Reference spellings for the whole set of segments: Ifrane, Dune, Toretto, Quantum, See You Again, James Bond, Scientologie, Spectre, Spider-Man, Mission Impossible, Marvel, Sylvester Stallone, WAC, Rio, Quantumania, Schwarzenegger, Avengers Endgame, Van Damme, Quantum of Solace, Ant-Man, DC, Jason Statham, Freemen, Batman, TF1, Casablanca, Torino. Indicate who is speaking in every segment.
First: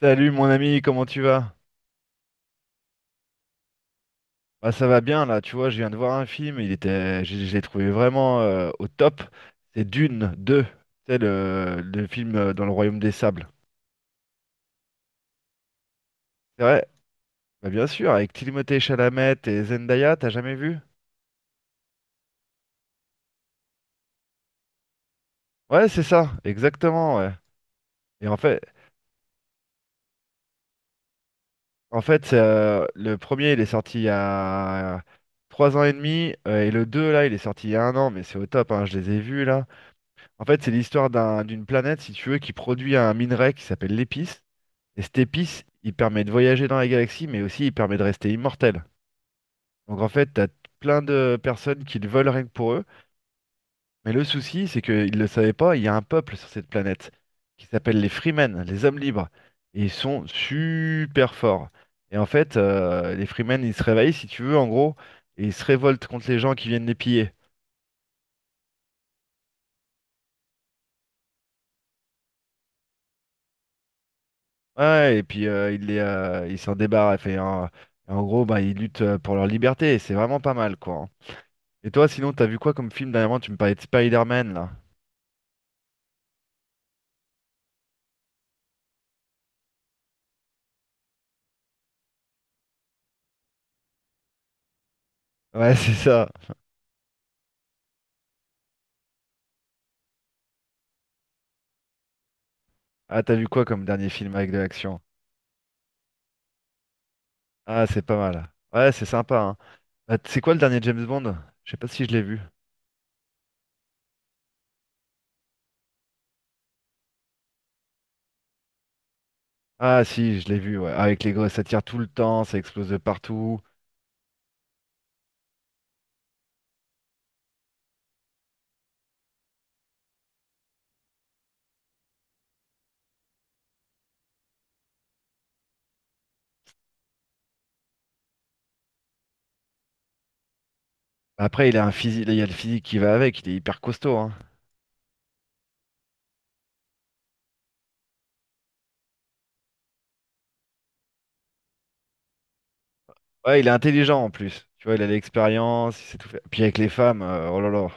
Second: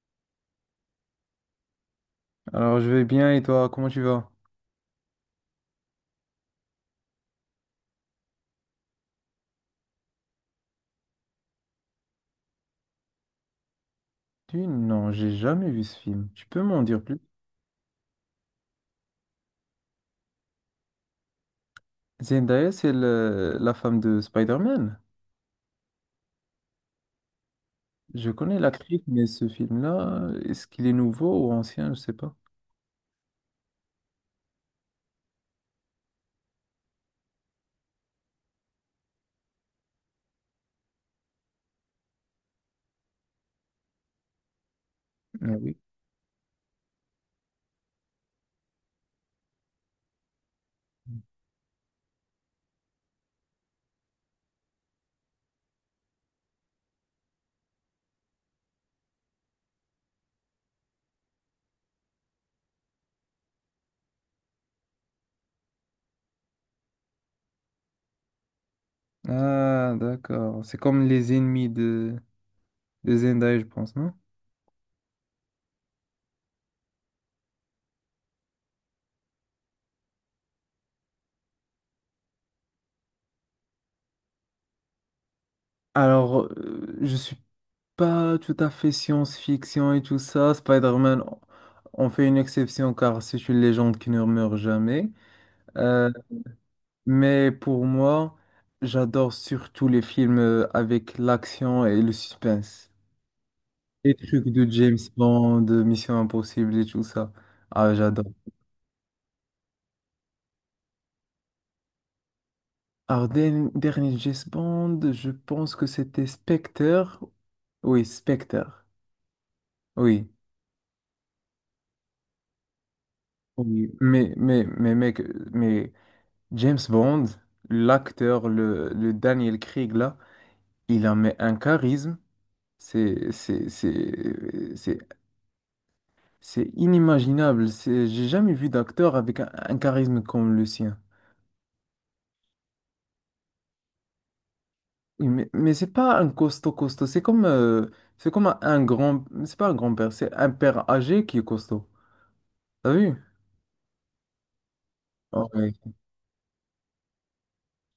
Speaker 1: Salut mon ami, comment tu vas?
Speaker 2: Alors, je vais bien et toi, comment tu vas?
Speaker 1: Bah ça va bien là, tu vois, je viens de voir un film, il était, je l'ai trouvé vraiment au top. C'est Dune 2, c'est le film dans le Royaume des Sables.
Speaker 2: Non, j'ai jamais vu ce film. Tu peux
Speaker 1: C'est
Speaker 2: m'en
Speaker 1: vrai?
Speaker 2: dire plus?
Speaker 1: Bah bien sûr, avec Timothée Chalamet et Zendaya, t'as jamais vu?
Speaker 2: Zendaya, c'est la femme de Spider-Man.
Speaker 1: Ouais, c'est ça, exactement, ouais. Et
Speaker 2: Je
Speaker 1: en
Speaker 2: connais
Speaker 1: fait,
Speaker 2: l'actrice, mais ce film-là, est-ce qu'il est nouveau ou ancien? Je
Speaker 1: en
Speaker 2: sais
Speaker 1: fait, c'est,
Speaker 2: pas.
Speaker 1: le premier il est sorti il y a 3 ans et demi, et le 2 là, il est sorti il y a un an, mais c'est au top, hein, je les ai vus là. En fait, c'est l'histoire d'une planète, si tu veux, qui produit un minerai qui s'appelle l'épice. Et cette
Speaker 2: Ah
Speaker 1: épice,
Speaker 2: oui.
Speaker 1: il permet de voyager dans la galaxie, mais aussi il permet de rester immortel. Donc en fait, t'as plein de personnes qui le veulent rien que pour eux. Mais le souci, c'est qu'ils ne le savaient pas, il y a un peuple sur cette planète qui s'appelle les Freemen, les hommes libres. Et ils sont super forts. Et en fait, les Freemen, ils se réveillent, si tu veux, en gros, et ils se révoltent contre les gens qui viennent les piller.
Speaker 2: Ah, d'accord. C'est comme les ennemis de Zendaya, je pense, non?
Speaker 1: Ouais, et puis ils les, ils s'en débarrassent. En gros, bah, ils luttent pour leur liberté. Et c'est vraiment pas mal, quoi, hein. Et toi, sinon, t'as vu quoi comme film dernièrement? Tu me parlais de Spider-Man, là.
Speaker 2: Alors, je suis pas tout à fait science-fiction et tout ça. Spider-Man, on fait une exception car c'est une légende qui ne meurt jamais.
Speaker 1: Ouais, c'est
Speaker 2: Euh,
Speaker 1: ça.
Speaker 2: mais pour moi, j'adore surtout les films avec l'action et le suspense.
Speaker 1: Ah, t'as vu quoi comme dernier
Speaker 2: Les
Speaker 1: film
Speaker 2: trucs
Speaker 1: avec de
Speaker 2: de
Speaker 1: l'action?
Speaker 2: James Bond, de Mission Impossible et tout ça.
Speaker 1: Ah,
Speaker 2: Ah,
Speaker 1: c'est pas
Speaker 2: j'adore.
Speaker 1: mal. Ouais, c'est sympa, hein. Bah, c'est quoi le dernier James Bond? Je sais pas si je l'ai vu.
Speaker 2: Alors, dernier James Bond, je pense que c'était Spectre. Oui, Spectre.
Speaker 1: Ah,
Speaker 2: Oui.
Speaker 1: si, je l'ai vu, ouais. Avec les gosses, ça tire tout le temps, ça explose de partout.
Speaker 2: Oui. Mais mec, mais James Bond, l'acteur, le Daniel Craig là, il a mais un charisme, c'est c'est c'est c'est c'est inimaginable. C'est j'ai jamais vu d'acteur avec un charisme comme le sien.
Speaker 1: Après, il a un physique, il y a le physique qui va avec, il est hyper costaud, hein.
Speaker 2: Oui, mais mais c'est pas un costaud costaud, c'est comme un grand, c'est pas un grand-père, c'est un père âgé qui est costaud. T'as vu?
Speaker 1: Ouais, il est intelligent en plus. Tu vois, il a
Speaker 2: Oh, ouais.
Speaker 1: l'expérience, il sait tout faire. Puis avec les femmes, oh là là.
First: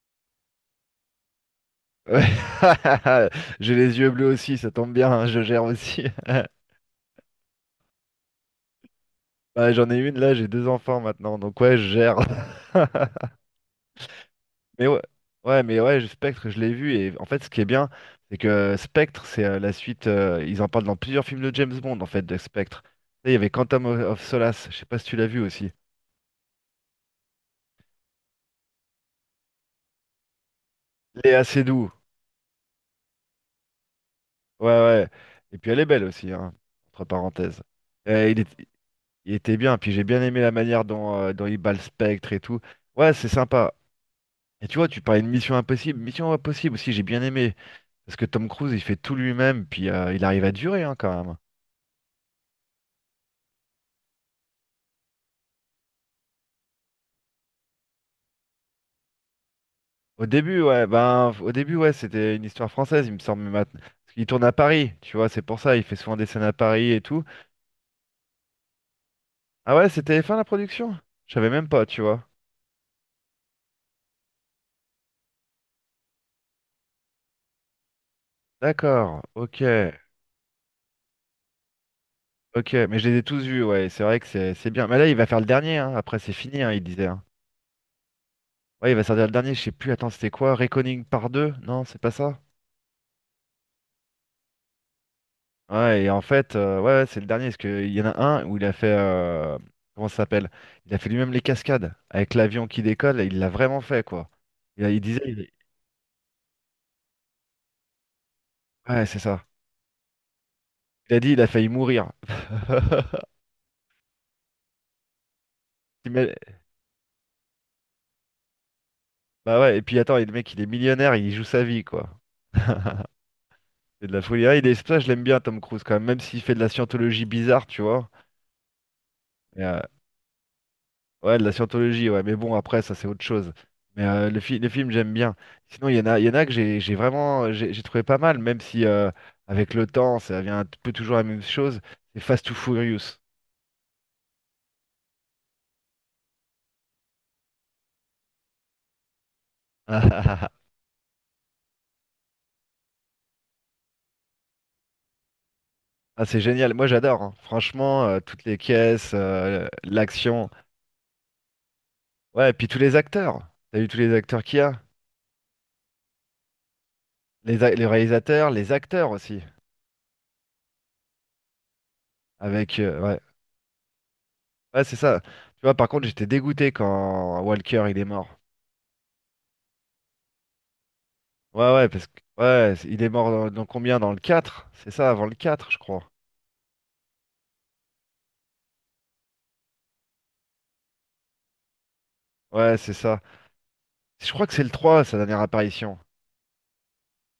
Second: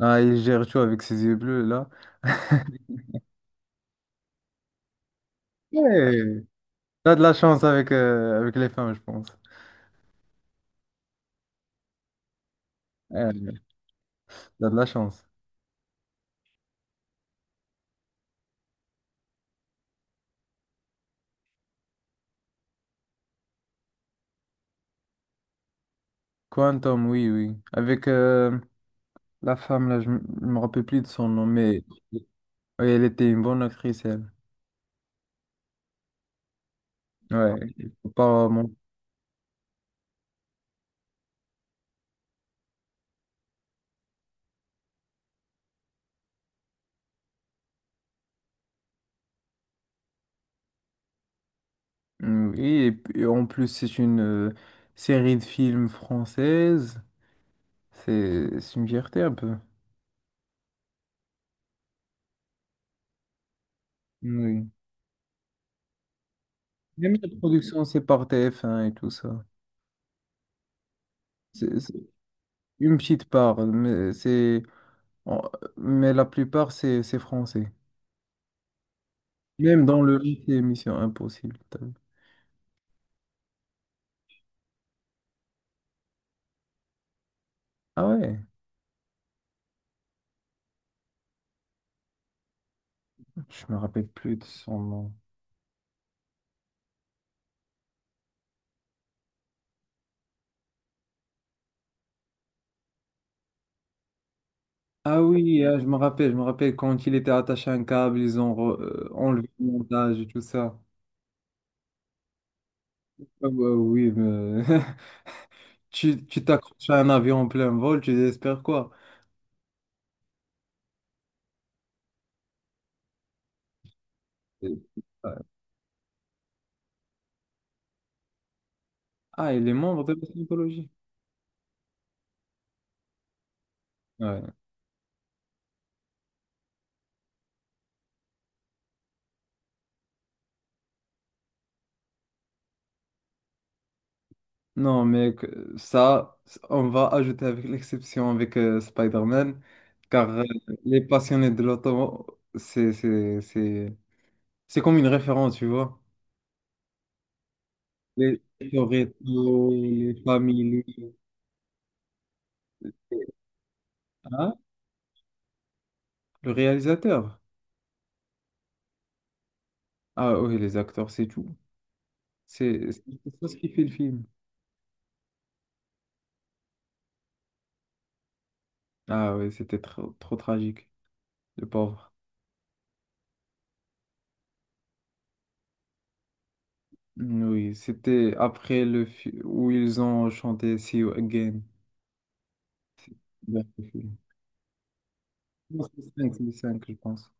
Speaker 2: Ah, il gère tout avec ses yeux bleus là.
Speaker 1: Ouais. J'ai les yeux bleus aussi, ça tombe bien, hein, je gère aussi.
Speaker 2: Ouais, t'as de la chance avec avec les femmes, je pense.
Speaker 1: Bah, j'en ai une là, j'ai deux enfants maintenant, donc ouais, je gère.
Speaker 2: Ouais, t'as de
Speaker 1: Mais
Speaker 2: la
Speaker 1: ouais,
Speaker 2: chance.
Speaker 1: ouais, mais ouais, Spectre, je l'ai vu, et en fait, ce qui est bien, c'est que Spectre, c'est la suite, ils en parlent dans plusieurs films de James Bond, en fait, de Spectre. Tu sais, il y avait Quantum of Solace, je sais pas si tu l'as vu aussi.
Speaker 2: Quantum, oui, oui. Avec la femme, là, je me rappelle plus de son
Speaker 1: Léa
Speaker 2: nom, mais
Speaker 1: Seydoux,
Speaker 2: oui, elle était une bonne actrice, elle.
Speaker 1: ouais, ouais. Et puis elle est belle aussi, hein, entre
Speaker 2: Ouais,
Speaker 1: parenthèses.
Speaker 2: il faut
Speaker 1: Euh, il
Speaker 2: pas
Speaker 1: est- il était bien, puis j'ai bien aimé la manière dont, dont il bat le Spectre et tout. Ouais, c'est sympa. Et tu vois, tu parlais de Mission Impossible. Mission Impossible aussi, j'ai bien aimé. Parce que Tom Cruise, il fait tout lui-même, puis il arrive à durer hein, quand même.
Speaker 2: mm, oui, et puis, en plus, c'est une série de films française. C'est une fierté un peu.
Speaker 1: Au début, ouais, ben, au début, ouais, c'était une histoire française, il me semble, mais maintenant. Parce qu'il tourne
Speaker 2: Mmh,
Speaker 1: à
Speaker 2: oui.
Speaker 1: Paris, tu vois, c'est pour ça, il fait souvent des scènes à Paris et
Speaker 2: Même
Speaker 1: tout.
Speaker 2: la production, c'est par TF1 et tout ça.
Speaker 1: Ah ouais, c'était fin la production? Je savais même
Speaker 2: C'est
Speaker 1: pas,
Speaker 2: c'est
Speaker 1: tu vois.
Speaker 2: une petite part, mais, en- mais la plupart, c'est français.
Speaker 1: D'accord,
Speaker 2: Même dans le nom, c'est Mission Impossible. T'as vu.
Speaker 1: ok, mais je les ai tous vus, ouais, c'est vrai que c'est bien. Mais là, il va faire le dernier, hein, après c'est fini, hein, il disait, hein.
Speaker 2: Ah ouais,
Speaker 1: Ouais, il va sortir le dernier, je sais plus, attends, c'était quoi? Reckoning par deux? Non, c'est pas ça?
Speaker 2: je me rappelle plus de son nom.
Speaker 1: Ouais, et en fait, ouais, ouais, c'est le dernier, parce qu'il y en a un où il a fait, comment ça s'appelle? Il a fait lui-même les cascades, avec l'avion qui décolle, et il l'a vraiment fait, quoi. Il, a- il
Speaker 2: Ah
Speaker 1: disait, il-
Speaker 2: oui, ah, je me rappelle quand il était attaché à un câble, ils ont
Speaker 1: ouais, c'est ça.
Speaker 2: enlevé le montage et tout ça.
Speaker 1: Il a dit, il a failli mourir.
Speaker 2: Ah ouais, oui, mais
Speaker 1: Il
Speaker 2: tu
Speaker 1: met-
Speaker 2: tu t'accroches à un avion en plein vol, tu désespères quoi?
Speaker 1: Bah ouais, et puis attends, et le mec, il est millionnaire, il joue sa vie, quoi. C'est de la folie. Ah, il est... c'est
Speaker 2: Et-
Speaker 1: pour ça que je l'aime bien, Tom Cruise, quand même, même s'il fait de la scientologie bizarre, tu vois.
Speaker 2: Ah, il est membre de la Scientologie.
Speaker 1: Ouais, de la scientologie, ouais, mais bon, après, ça, c'est autre chose. Mais
Speaker 2: Ouais.
Speaker 1: le film, j'aime bien. Sinon, il y en a que j'ai vraiment j'ai trouvé pas mal, même si avec le temps, ça devient un peu toujours la même chose. C'est Fast to Furious.
Speaker 2: Non, mais ça, on va ajouter avec l'exception avec Spider-Man,
Speaker 1: Ah, ah,
Speaker 2: car
Speaker 1: ah, ah.
Speaker 2: les passionnés de l'auto, c'est comme une référence, tu vois.
Speaker 1: Ah, c'est génial. Moi, j'adore, hein. Franchement,
Speaker 2: Les
Speaker 1: toutes les caisses,
Speaker 2: Toretto, les
Speaker 1: l'action.
Speaker 2: familles.
Speaker 1: Ouais, et puis tous les acteurs. T'as vu tous les acteurs qu'il y a?
Speaker 2: Le réalisateur?
Speaker 1: Les réalisateurs, les acteurs aussi.
Speaker 2: Ah oui, les acteurs, c'est tout.
Speaker 1: Avec,
Speaker 2: C'est
Speaker 1: ouais,
Speaker 2: c'est ça ce qui fait le film.
Speaker 1: ouais, c'est ça. Tu vois, par contre, j'étais dégoûté quand Walker, il est mort.
Speaker 2: Ah oui, c'était trop, trop tragique, le
Speaker 1: Ouais, ouais, parce
Speaker 2: pauvre.
Speaker 1: que ouais, il est mort dans, dans combien? Dans le quatre. C'est ça, avant le 4 je crois.
Speaker 2: Mm, oui, c'était après où ils ont chanté See You Again.
Speaker 1: Ouais, c'est ça.
Speaker 2: Vers le film.
Speaker 1: Je crois que c'est le 3 sa dernière
Speaker 2: Non,
Speaker 1: apparition.
Speaker 2: c'est le 5, c'est le 5, je pense.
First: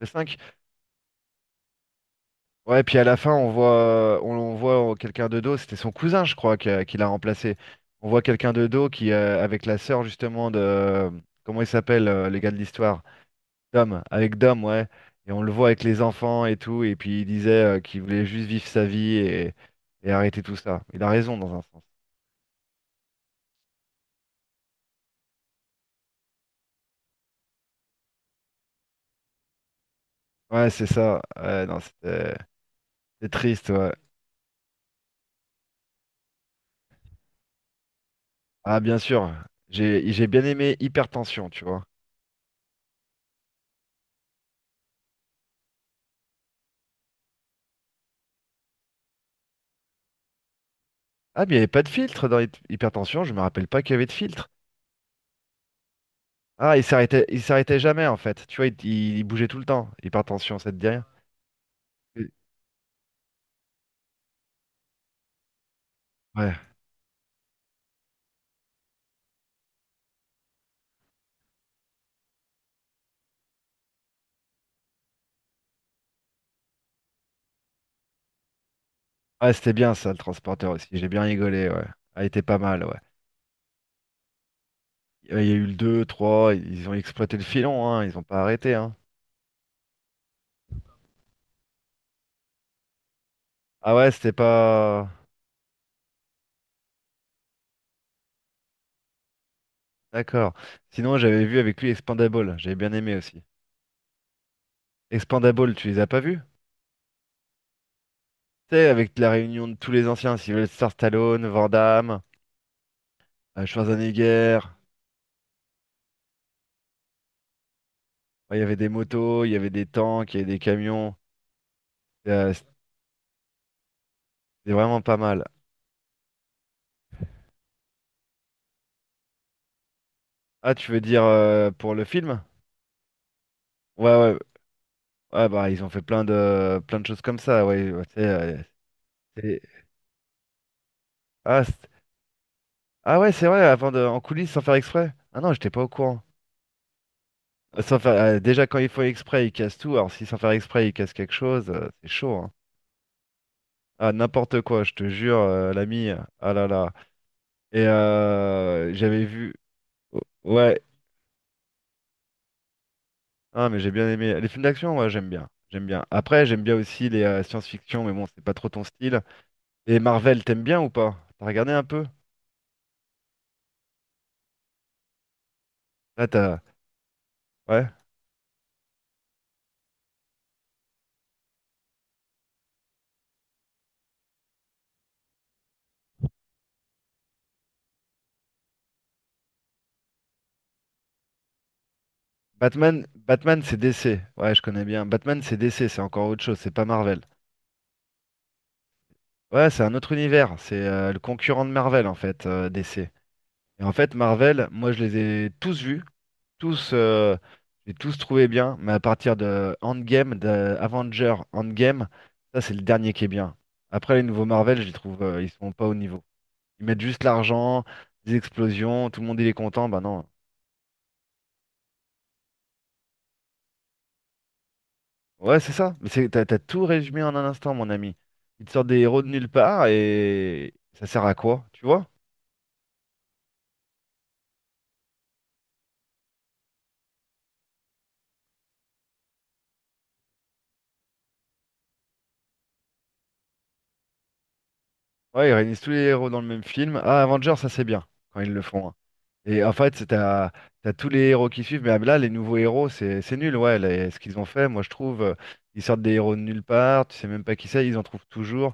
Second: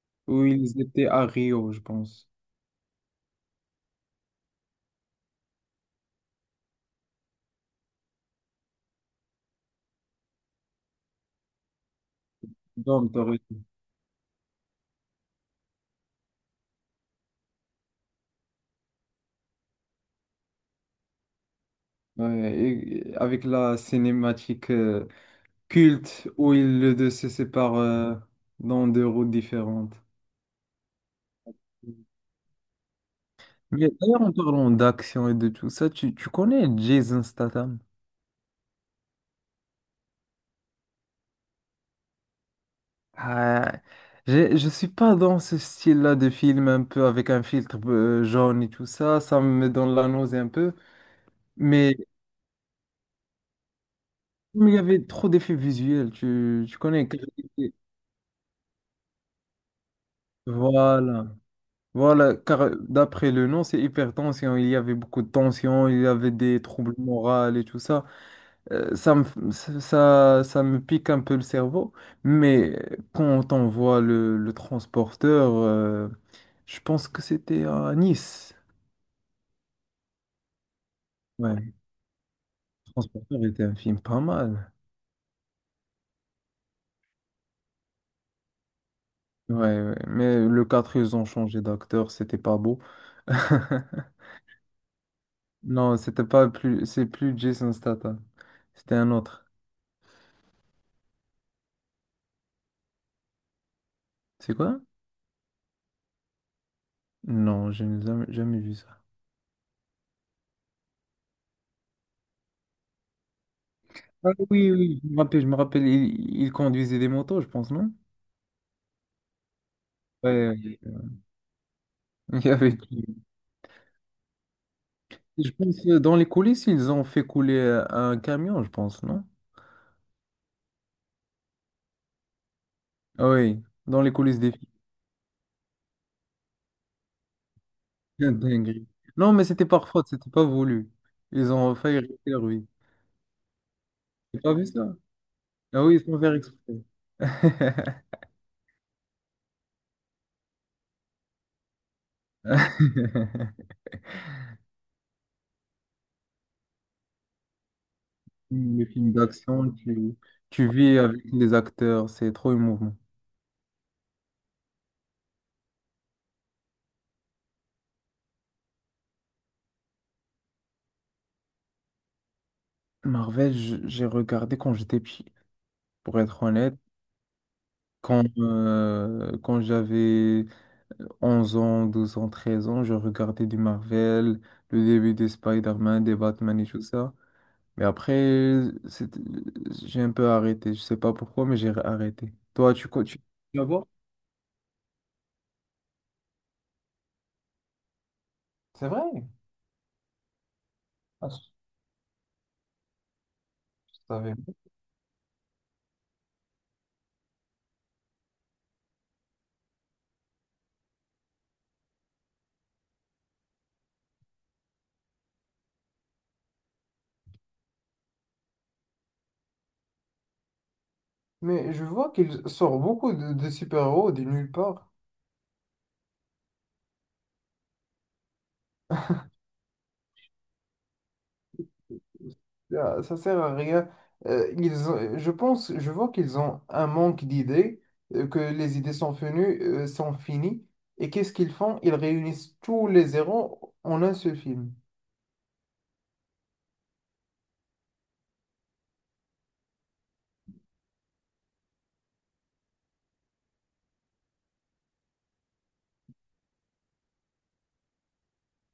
Speaker 1: Le cinq.
Speaker 2: Où ils étaient à Rio, je pense.
Speaker 1: Ouais, puis à la fin, on voit, on voit oh, quelqu'un de dos, c'était son cousin, je crois, qui l'a remplacé. On voit quelqu'un de dos qui, avec la sœur, justement, de. Comment il s'appelle, le gars de l'histoire?
Speaker 2: Dans Torino.
Speaker 1: Dom, avec Dom, ouais. Et on le voit avec les enfants et tout, et puis il disait qu'il voulait juste vivre sa vie et arrêter tout ça. Il a raison dans un sens.
Speaker 2: Ouais, et avec la cinématique culte où ils le deux se séparent dans deux routes différentes.
Speaker 1: Ouais, c'est ça. Ouais, non, c'était. C'est triste,
Speaker 2: Mais
Speaker 1: ouais.
Speaker 2: d'ailleurs, en parlant d'action et de tout ça, tu connais Jason Statham?
Speaker 1: Ah, bien sûr. J'ai bien aimé Hypertension, tu vois.
Speaker 2: Ah, je suis pas dans ce style-là de film un peu avec un filtre jaune et tout ça, ça me donne la nausée un peu.
Speaker 1: Ah, mais il n'y avait pas de
Speaker 2: Mais
Speaker 1: filtre dans Hypertension, je me rappelle pas qu'il y avait de filtre.
Speaker 2: comme il y avait trop d'effets visuels,
Speaker 1: Ah,
Speaker 2: tu connais.
Speaker 1: il s'arrêtait jamais, en fait. Tu vois, il bougeait tout le temps. Hypertension, ça te dit rien?
Speaker 2: Voilà,
Speaker 1: Oui.
Speaker 2: voilà, car d'après le nom, c'est hypertension, il y avait beaucoup de tension, il y avait
Speaker 1: Ouais.
Speaker 2: des troubles moraux et tout ça. Ça me pique un peu le cerveau, mais quand on voit le transporteur, je pense que c'était à Nice.
Speaker 1: Ah, c'était bien, ça, le transporteur aussi. J'ai bien rigolé,
Speaker 2: Ouais,
Speaker 1: ouais. Ah, il était pas mal,
Speaker 2: le
Speaker 1: ouais.
Speaker 2: transporteur était un film pas mal.
Speaker 1: Il y a eu le 2 3, ils ont exploité le filon, hein. Ils ont pas arrêté, hein.
Speaker 2: Ouais, ouais. Mais le 4 ils ont changé d'acteur, c'était pas beau.
Speaker 1: Ah ouais, c'était pas...
Speaker 2: Non, c'était pas plus, c'est plus Jason Statham. C'était un autre.
Speaker 1: D'accord. Sinon, j'avais vu avec lui Expandable. J'avais bien aimé aussi.
Speaker 2: C'est quoi?
Speaker 1: Expandable, tu les as pas vus?
Speaker 2: Non, je n'ai jamais, jamais
Speaker 1: Tu
Speaker 2: vu
Speaker 1: sais,
Speaker 2: ça.
Speaker 1: avec la réunion de tous les anciens, Sylvester Stallone, Van Damme,
Speaker 2: Ah
Speaker 1: Schwarzenegger,
Speaker 2: oui, oui, je me rappelle, il conduisait des motos, je pense, non?
Speaker 1: ouais, il y avait des motos, il y avait des tanks, il y
Speaker 2: Ouais,
Speaker 1: avait des
Speaker 2: ouais.
Speaker 1: camions.
Speaker 2: Il y
Speaker 1: C'était
Speaker 2: avait. Qui?
Speaker 1: vraiment pas mal.
Speaker 2: Je pense dans les coulisses, ils ont fait couler un camion, je pense, non?
Speaker 1: Ah, tu veux dire pour le film?
Speaker 2: Ah oui, dans
Speaker 1: Ouais,
Speaker 2: les
Speaker 1: ouais.
Speaker 2: coulisses des films.
Speaker 1: Ah bah ils ont fait plein de choses comme ça, ouais, ouais, tu sais,
Speaker 2: Quelle dinguerie. Non, mais
Speaker 1: c'est-
Speaker 2: c'était par faute, c'était pas voulu. Ils
Speaker 1: ah,
Speaker 2: ont failli arrêter lui.
Speaker 1: ah ouais, c'est vrai, avant de en
Speaker 2: T'as
Speaker 1: coulisses
Speaker 2: pas
Speaker 1: sans
Speaker 2: vu
Speaker 1: faire
Speaker 2: ça?
Speaker 1: exprès. Ah non, j'étais pas
Speaker 2: Ah
Speaker 1: au
Speaker 2: oui, ils sont
Speaker 1: courant.
Speaker 2: faire exprès.
Speaker 1: Sans faire... déjà quand ils font exprès, ils cassent tout. Alors si sans faire exprès, ils cassent quelque chose, c'est chaud, hein. Ah n'importe quoi, je te jure, l'ami. Ah là là. Et
Speaker 2: Les films
Speaker 1: j'avais vu.
Speaker 2: d'action,
Speaker 1: Oh,
Speaker 2: tu
Speaker 1: ouais,
Speaker 2: vis avec les acteurs, c'est trop émouvant.
Speaker 1: ah, mais j'ai bien aimé. Les films d'action, moi, j'aime bien. J'aime bien. Après, j'aime bien aussi les science-fiction, mais bon, c'est pas trop ton style. Et Marvel, t'aimes bien ou pas? T'as regardé un peu?
Speaker 2: Marvel, j'ai regardé quand j'étais petit, pour
Speaker 1: Là,
Speaker 2: être
Speaker 1: t'as.
Speaker 2: honnête,
Speaker 1: Ouais.
Speaker 2: quand j'avais 11 ans, 12 ans, 13 ans, je regardais du Marvel, le début des Spider-Man, des Batman et tout ça. Mais après, c'est- j'ai un peu arrêté. Je sais pas pourquoi, mais j'ai arrêté. Toi, tu
Speaker 1: Batman,
Speaker 2: continues
Speaker 1: Batman,
Speaker 2: à
Speaker 1: c'est
Speaker 2: voir?
Speaker 1: DC. Ouais, je connais bien. Batman, c'est DC, c'est encore autre chose, c'est pas Marvel.
Speaker 2: C'est vrai?
Speaker 1: Ouais, c'est un autre univers. C'est le
Speaker 2: Ah,
Speaker 1: concurrent de Marvel, en fait, DC. Et en
Speaker 2: je
Speaker 1: fait,
Speaker 2: savais.
Speaker 1: Marvel, moi, je les ai tous vus. Tous, j'ai tous trouvé bien, mais à partir de Endgame, de Avenger Endgame, ça c'est le dernier qui est bien. Après les nouveaux Marvel, je les trouve, ils sont pas au niveau. Ils mettent juste l'argent, des explosions, tout le monde il est content, bah non.
Speaker 2: Mais je vois qu'il sort beaucoup de super-héros de nulle part.
Speaker 1: Ouais, c'est ça. Mais c'est, t'as tout résumé en un instant, mon ami. Ils te sortent des héros de nulle part et ça sert à quoi, tu vois?
Speaker 2: Ah, ça sert à rien. Je pense, je vois qu'ils ont un manque d'idées, que les idées sont venues, sont finies. Et qu'est-ce qu'ils font? Ils réunissent tous les zéros en un seul film.
Speaker 1: Ouais, ils réunissent tous les héros dans le même film. Ah, Avenger, ça c'est bien quand ils le font, hein. Et en fait, t'as tous les héros qui suivent, mais là, les nouveaux héros, c'est nul, ouais, ce qu'ils ont fait, moi je trouve, ils sortent des héros de nulle part, tu sais même pas qui c'est, ils en trouvent toujours,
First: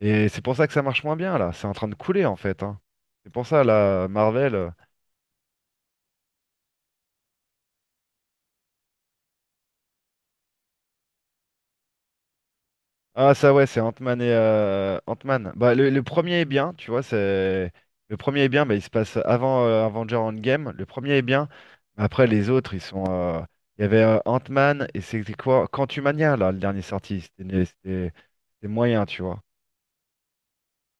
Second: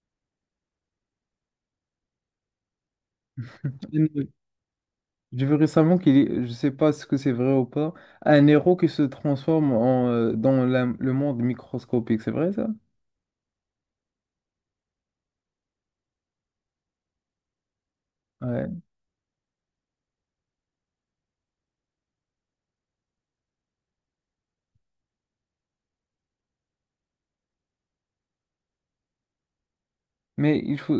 Speaker 1: et c'est pour ça que ça marche moins bien, là, c'est en train de couler, en fait, hein. C'est pour ça, là, Marvel,
Speaker 2: J'ai vu récemment qu'il est, je sais pas ce que c'est vrai ou pas, un héros qui se transforme en, dans le monde microscopique, c'est vrai ça?
Speaker 1: ah ça ouais, c'est Ant-Man. Bah le premier est bien, tu vois, c'est le premier est bien, bah, il
Speaker 2: Ouais.
Speaker 1: se passe avant Avengers Endgame. Le premier est bien. Mais après les autres, ils sont il y avait Ant-Man et c'était quoi? Quantumania là, le dernier sorti, c'était moyen, tu vois.
Speaker 2: Mais il faut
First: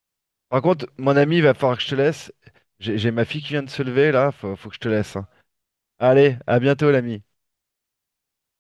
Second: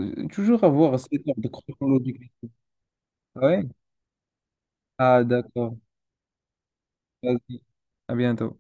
Speaker 1: Par
Speaker 2: toujours
Speaker 1: contre,
Speaker 2: avoir
Speaker 1: mon
Speaker 2: cet
Speaker 1: ami, il
Speaker 2: ordre
Speaker 1: va falloir que je te
Speaker 2: chronologique.
Speaker 1: laisse. J'ai ma fille qui vient
Speaker 2: Ouais.
Speaker 1: de se lever là, faut que je te laisse,
Speaker 2: Ah
Speaker 1: hein.
Speaker 2: d'accord.
Speaker 1: Allez, à bientôt l'ami.
Speaker 2: Vas-y. À bientôt.